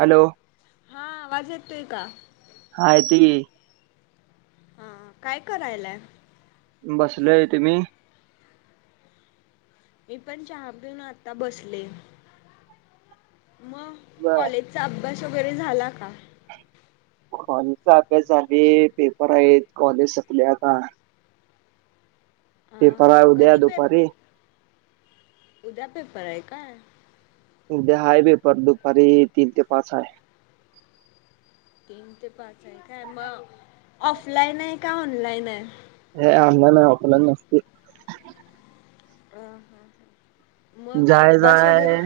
Hello. हा आवाज येतोय का? हाय येतोय की. हा, काय करायलाय? बसलोय तुम्ही? मी पण चहा पिऊन आता बसले, मग बर कॉलेज चा अभ्यास वगैरे झाला का? कॉलेजचा अभ्यास झाले, पेपर आहेत कॉलेज संपलय आता. हा पेपर हा आहे उद्या कधी दुपारी पेप उद्या पेपर हाय काय? उद्या हाय पे. दुपारी तीन ते पाच हाय. तन तेे पाच आहे काय, मग ऑफलाईन आहे, काय ऑनलाईन आहे? हे ऑनलाईन आहे, ऑफलाईन नसतय. ह हा. मग काय अभ्यास वगैरे जायजाय,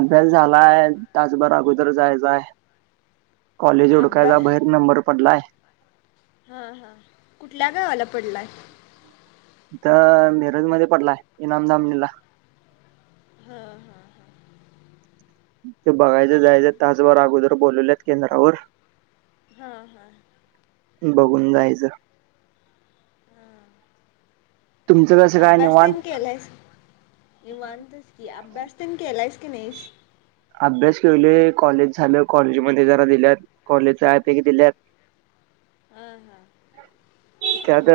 अभ्यास झालाय, तासभर अगोदर जायजाय कॉलेज हुडकायच हाय. अभ्यास भायेर नंबर पडलाय. हा हा, कुठल्या गावाला पडलाय? त मीरज मध्ये पडलाय, इनामदामनी ला हा. हा ते बघायच अब जायचे, तास भर अगोदर बोलवल्यात केंद्रावर हा हा. बघून जायचं हम. तुमचं कसं काय निवांत अभ्यासतन केलायेस, निवानतच की, अभ्यासतेन केलायस की नाहीश? अभ्यास केलोय. कॉलेज झाल, कॉलेजमध्ये जरा दिल्यात कॉलेजच्या अँप पैकी दिल्यात हा हा खर त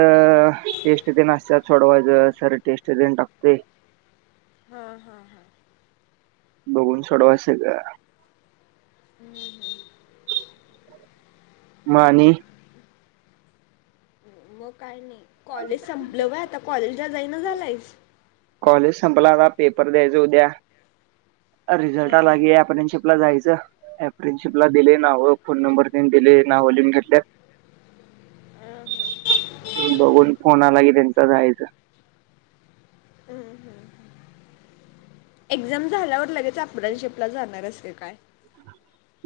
टेस्ट तेण आसत्यात सोडवायचं, सर टेस्ट तेन टाकतोय. हा हा. बघून सोडवायच सगळं. [inaudible] म आणि मग काय नाही, कॉलेज संपलं व्हय आता कॉलेजला जाईना झालायस. कॉलेज संपला, आता पेपर द्यायचे उद्या. रिझल्ट हा आला की आपण अप्रेनशिपला जायचं. अप्रेनशिपला दिले नाव, फोन नंबर देऊन दिले, नाव लिहून घेतल्यात. अ हम्म बघून फोन आला की त्यांचा जायचं. हम्म हम्म एक्झाम झाल्यावर लगेच अप्रेनशिपला जाणार आहेस का काय?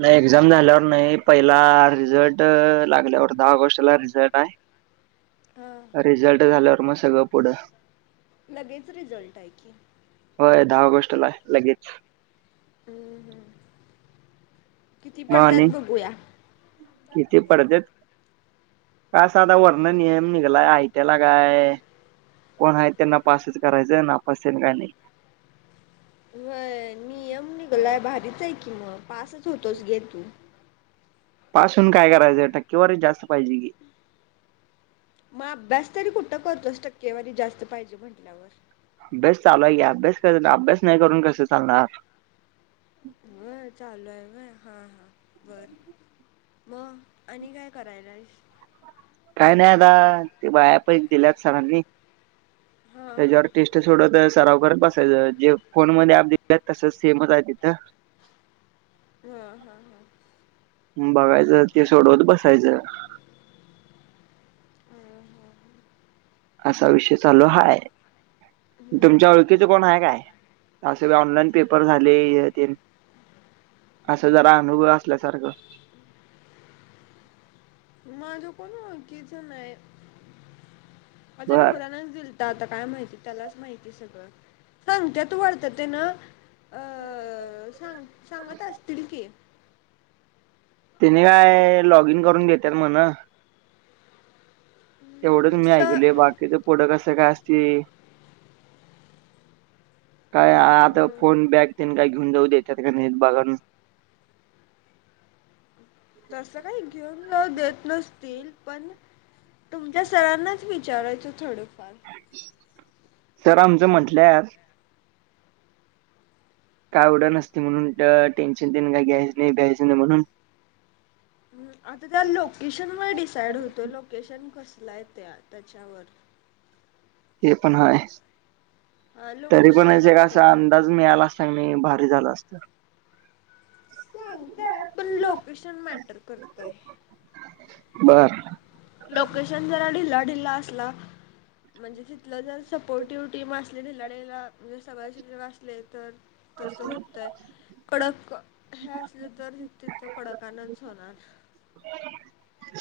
नाही, एक्झाम झाल्यावर नाही, पहिला रिझल्ट लागल्यावर दहा ऑगस्टला रिझल्ट आहे. हा रिझल्ट झाल्यावर मग सगळं पुढं लगेच रिझल्ट आहे की? होय, दहा ऑगस्टला हाय लगेच. किती मग पडतात आणि बघूया. किती पडत्यात. का साधा वरण नियम निघलाय आहेय त्याला काय. कोण आहे त्यांना पासच करायचं, नापास ते काही नाही. व्हय, नियम निघलाय भारीचय की मग पासच होतोस रे तू पास होऊन काय करायचंय? टक्केवारी जास्त पाहिजे की. मग अभ्यास तरी कुठं करतोस टक्केवारी जास्त पाहिजे म्हटल्यावर? अभ्यास चालू आहे की, अभ्यास करुन अभ्यास नाही करून, कसं चालणार? व चालू ए काय हा हा बर. मग आणि काय करायला? काय नाही आता ते बाया प दिल्यात सरांनी हा हा त्याच्यावर टेस्ट.. थोड तर सराव करत बसायच जे फोन मध्ये ऍप दिलत तसच सेमच आहे तिथ. हम हम हां बघायच ते सोडवत बसायच. ह हां असा विषय चालू हाय, तुमच्या हम्म ओळखीच कोण हाय काय? असे बी ऑनलाईन पेपर झाले, ते असं जरा अनुभव असल्यासारखं. माझं कोण ओळखीचा नाही अचानक बर होराणाच दिल आता काय माहिती, त्यालाच माहिती सगळं, सांगते तू वाळत ते ना. अअसांग सांगत असतील की. त्याने काय लॉग इन करून घेत्यात म्हण. तेवढच हम्म मी स ऐकले बाकीच पुड कस काय असते. काय आता हम्म फोन बॅग त काय घेऊन जाऊ द्याच्यात का नाही बघा. ‌ तस काही घेऊन देत नसतील पण. तुमच्या सरांनाच विचारायच थोडफार. सर आमच म्हटल्यात. काय एवड नसते म्हणून टेन्शन तेन काय घ्यायच नाही देतच नाही म्हणून. आता त्या लोकेशन व डिसाइड होतो लोकेशन कसल आहे त्या त्याच्यावर. ते पण हाय. अं लोकेशन मॅटर का.. तूम्ही आला असता का नाही भारी झाल असत. सांगताय पण लोकेशन मॅटर करतोय. बर. लोकेशन जरा ढिल्ला ढिल्ला असला.. म्हणजे तिथलं जर सपोर्टिव्ह टीम असली ढिलाढिला म्हणजे सगळ शिकण असले तर तस होतय, कडक हे असले तर तिथ कडकानच होणार.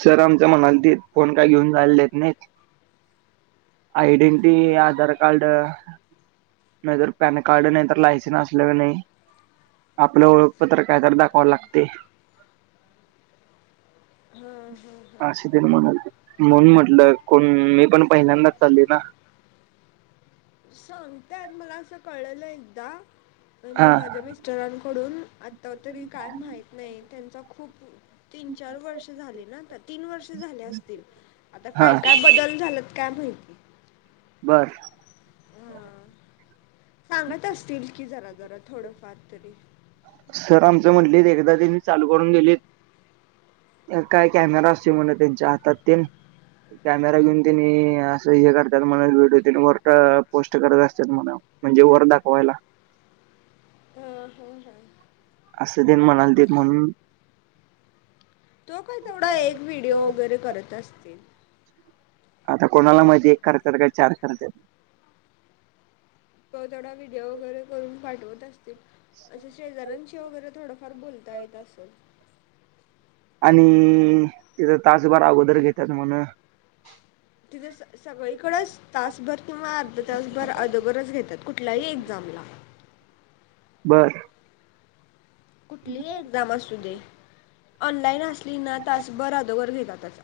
सर आमचं मनाल ते फोन काय घेऊन जालेेत नाही. ऐडेंटटी, हम्म आधार कार्ड. नाहीतर पॅन कार्ड नाही तर लायसेन् असल का नाही. आपल ओळखपत्र कायत दाखवाव लागतय. हम्म हम्म हम्म. असे त म्हणाल म्हणून म्हटल कोण मी पण पहिल्यांदाच... चालले ना. सांगताय मला अस कळलेल एकदा. हा म्हणजे माझ्या मिस्टरांकडून आत्ता तरी काय माहीत नाही त्यांचा खूप.. तीन -चार वर्ष झाले ना आ तीन वर्ष झाले असतील, आता हा काय काय बदल झाला. काय माहीत. बर. हम. सांगत असतील की जरा जरा थोडंफार तरी सर आमच म्हटले एकदा ते नी चालू करून देलेत. काय कॅमेरा असे म्हण त्यांच्या हातातील कॅमेरा घेऊन त्यांनी अस हे करतात म्हण व्हिडिओ त्यानी फरट पोस्ट करत असतात म्हण. म्हणजे वर दाखवायला. हम हम हम. अस देन म्हणाल ते म्हणून. तो काही तेवढा एक व्हिडिओ वगैरे करत असतील. आता कोणाला मध्ये एक करतात का चार करतात. कै तेडा व्हिडिओ वगैरे करून पाठवत असतील. असं शेजार्यांशी वगैरे थोडंफार बोलता येत असं आणि तिचा तासभर अगोदर घेतात म्हण. तिथे सगळीकडेच तासभर किंवा अर्ध तासभर अदोबरच घेतात कुठल्याही एक्झामला बरं कुठलीही एक्झाम असू दे ऑनलाईन असली ना तास बर अधवरर घेतात त्याचा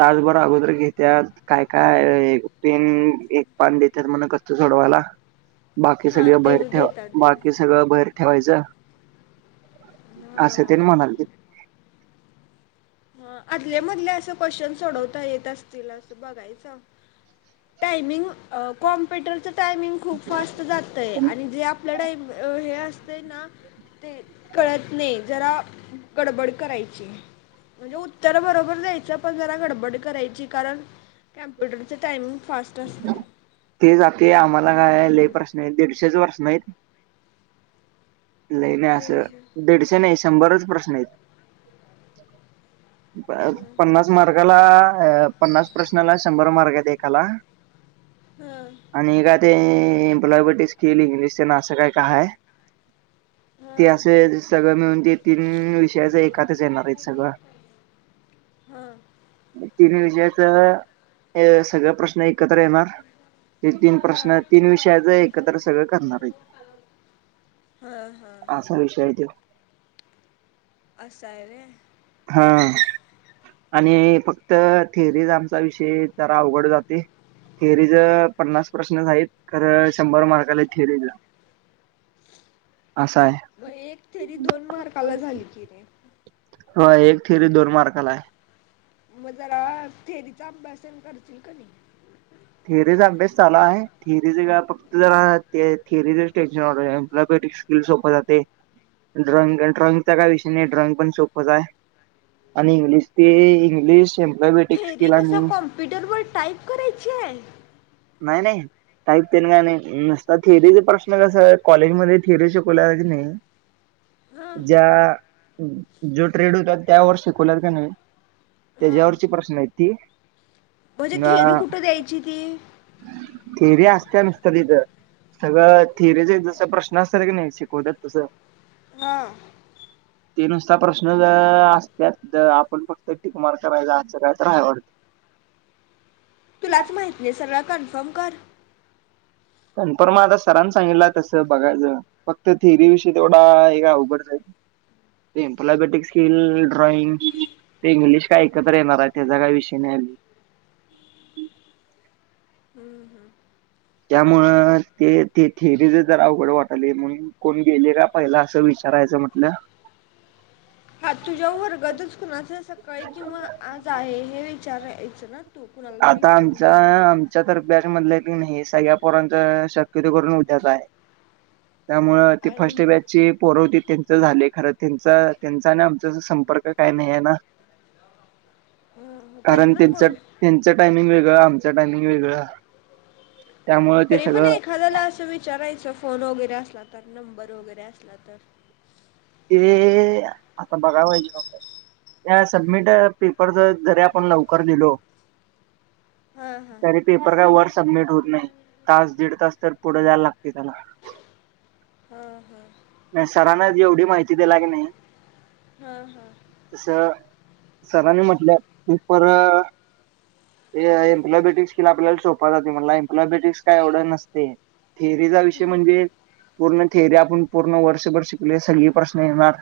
तासभर अगोदर घेत्यात काय काय पेन एक पान देतात म्हण कसत सोडवायला. बाकी हां सगळ ते बाहेर ठेवा देतात बाकीच.. देतात सगळ भहेर ठेवायच अस ते हां म्हणाले. ह आदल्या मधले अस क्वेशन सोडवता येत असतील अस बघायच. टायमिंग. कॉम्प्युटरच टायमिंग खूप फास्ट जातय आणि जे आपल टडाईम हे असत. ते ना ते कळत नाही जरा गडबड करायची. म्हणजे उत्तर बरोबर जायचं पण जरा गडबड करायची कारण स्पुटरचं टायमिंग फास्ट असते. ते जाते आम्हाला काय प्रश्न आहे दीडशेच वर्ष नाहीत. लई नाही असं दीडशे दीडशे नाही शंभरच प्रश्न आहेत. पन्नास मार्काला अ पन्नास प्रश्नाला शंभर मार्ग आहे एखाला. हम आणि का ते ब्लॉबटी स् खेल इंग्लिशच ना असं काय काय. ते हां असं सगळं मिळून ते तीन विषयाच एखातच येणार आहेत सगळं. हां तिन्ही विजयाच सगळ प्रश्न एकत्र येणार. ते तीन हां प्रश्न तीन विषयाच एकत्र सगळं करणार आहे. हा हा असा विषय आहे त असं आहे रे हा आणि फक्त थिअरी आमचा विषय जरा अवघड जाते. थिअरीच पन्नास प्रश्न झा आहेतत खरं शंभर मार्काला थिअरीचा असां आहे. मग एक तरी दोन मार्काला झाली कि रे हो एक थिअरी दोन मार्काला आहे. मग जरा फथेरीचं अभ्यासन करतील क नाही. थिअरीचा अभ्यास चाला आहे थिअरी फक्त जरा ते थिरीच टेन्शन वाम्बेटिक्स सोपं जाते ड्रॉइंग ड्रॉइंगचा काय विषय नाही ड्रॉइंग पण सोपंच आहे. आणि इंग्लिश ते इंग्लिश. एम्प्लॉयबेटिक थेरी स्किल आणि कसं कॉम्प्युटरवर टाइप करायची आहे. नाही नाही. टाकते ना का नाही नसता थिअरीचा प्रश्न कस आहे कॉलेजमध्येध्ये थिअरी शिकवला की नाही. हां ज्या जो ट्रेड होत त्यावर शिकवल्यात का नाही. हां त्याच्यावरची प्रश्न आहेत ती म्हणजे थेरी कुठं द्यायची ती. फरी असत नुसतं तिथं. सगळं थिअरीचे जस प्रश्न असतात की नाही शिकवतात तसं. हा. [unintelligible] ते नुसता प्रश्न ज असत आपण फक्त टिकमार करायचा असचं काय तर आहेवटतं. तुलाच माहिती नाही सगळ कन्फर्म कर. कन्फर्म आता सरांने सांगितलला तसं बघायचं. फक्त थिरी विषयी तेवढा हे का अवघड राल. इम्पलाबेटिक स्किल ड्रॉइंग ते इंग्लिश काय ऐकत्र येणार आहे त्याचा काय विषय नाही आली. हम्म हम्म त्यामुळ ते ते थेरी जरा अवघड वाटायल म्हणून कोण गेलंय का पहिला असं विचारायचं म्हटलं. हा तुझ्या वर्गातच कुणाच सकाळी किंवा आज आहे हे विचारयचं ना तू. टोकून आलं तरी फोन करू. च्या तर्फे म्हंटल्यात नी सगळ्या पोरांच शक्यते करून उद्याच आहे. त्यामु ती फर्स्ट आणि ए बॅच. ज पोरवती त्यांच झाले खरं त्यांचा त्यांचा आणि आमचा संपर्क काय नाही आहे ना. ह. हं तरी कारण पण त्यांच कोण त्यांचं टायमिंग वेगळं आमचं टायमिंग वेगळं. त्यामुळे ते तरी पण सगळं एखाद्याला असं विचारायचं फोन वगैरे असला तर नंबर वगैरे असला तर ए आता बघा पाहिजे न. या सबमिट पेपरच जरी आपण लवकर लिलो. हां हां तरी पेपर काय वर सबमिट होत नाही तास दीड तास तर पुढे जायला लागतय त्याला हां हां नाही सरांन एवढी माहिती दिला की नाही. हा हा. तस सरांनी म्हंटल्यात ती पर एम्प्लॉबेटिक्स किला आपल्याला सोप जातंय म्हटलंय एम्प्लॅबेटिक् काय एवढं नसते. थेअरीचा विषय हम्म म्हणजे पूर्ण थेअरी आपण पूर्ण वर्षभर शिकले सगळे प्रश्न येणार.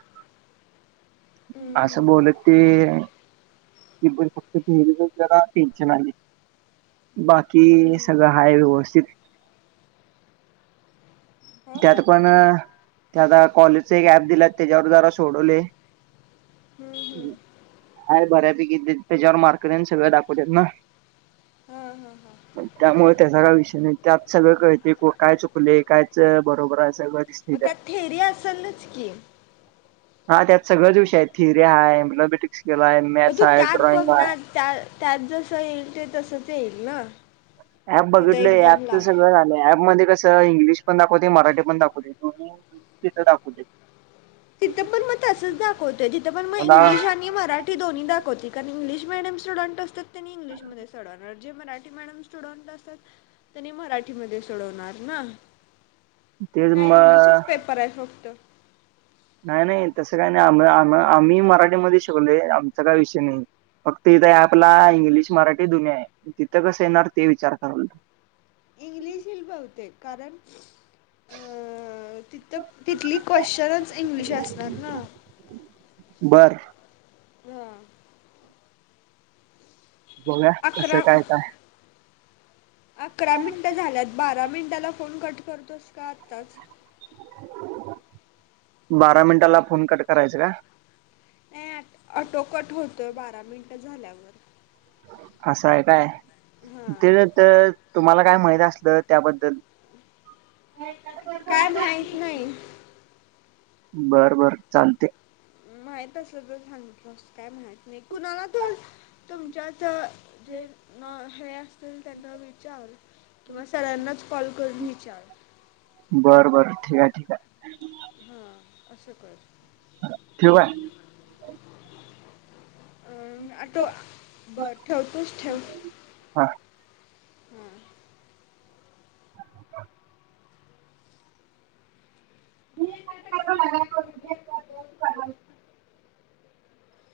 हम्म हम्म असं बोलोलत ते फक्त जरा टेन्शन आली. बाकी हम्म सगळं आहे व्यवस्थित त्यात होघता पण की त्या आता कॉलेजच एक ऍप दिला त्याच्यावर जरा सोडवलोय. [unintelligible] आहे बऱ्यापैकी त्याच्यावर मार्कट ये सगळ दाखवतात ना. हा हा हा [unintelligible] त्यामुळे त्याचा का विषय नाही ते सगळं कळते काय चुकले कायच बरोबर आहे सगळं. मग त्यात थेरी असेलच की हा त्यात सगळच विषय हायत. थियरी हाय, [unintelligible] हाय, मग मॅथस तू हाय, त्यात बघ ड्रॉईंग हाय. ना त्या त्यात जसं येईल ते तसंच येईल ना? ऍप तिथं बघितलंय एक्झामला ऍपच सगळं झालंय. ऍप मध्ये कस त इंग्लिश पण दाखवते, मराठी पण दाखवतय. म्हनून तिथं दाखवतय तिथं पण म तसच दाखवतोय. तिथं पण म मला इंग्लिश आणि मरा ठी दोन्ही दाखवतय कारण इंग्लिश मिडीयम स्टुडंट असत्यात तेनी इंगलिशमध्ये सोडवणार, जे मराठी मडियम स्टू स्टुडंट असत्यात तेनी मराठीमध्ये सोडवणार ना? तेच काय म इंगलिशच पेपर हाय फक्त? नाही नाही तसं काही नाही. आम-आम-आम आम्ही मराठीमध्ये शिकलोय. आमचा काय विषय नाही. फक्त इथ ॲप ला इंग्लिश मराठी दोन्ही आहे. तिथं कसं येणार? ते विचार करालोय. इंग्लिशील ईल बहुतेक कारण अ तीत तिथल क्वेशनच इंग्लिश असणार ना? बर. हा. बघूया कसं अकरा काय काय अकरा मिनिटं झाल्यात. बारा मिनटाला फोन कट करतोस का आत्ताच? बारा मिनटाला फोन कट करायचं काय? नाही [unintelligible] ऑटो कट होतोय बारा मिनटं झाल्यावर. असं आहे काय? ते हां तर तुम्हाला काय माहित असल त्याबद्दल काय माहीत नाइ. बर बर चालतय. माहित असलं तर सांगितलो असतो. काय माहीत नाही कुणाला तर तुमच्यात जे हे असतील त्यांना विचार किंवा सरानाच कॉल करून विचार. बरं बर. ठीक हाय, ठीक हाय. हा. असं कर ठेवू काय? अर आटो बर ठेवतोस? ठेव. हा. हा [inaudible] [unintelligible]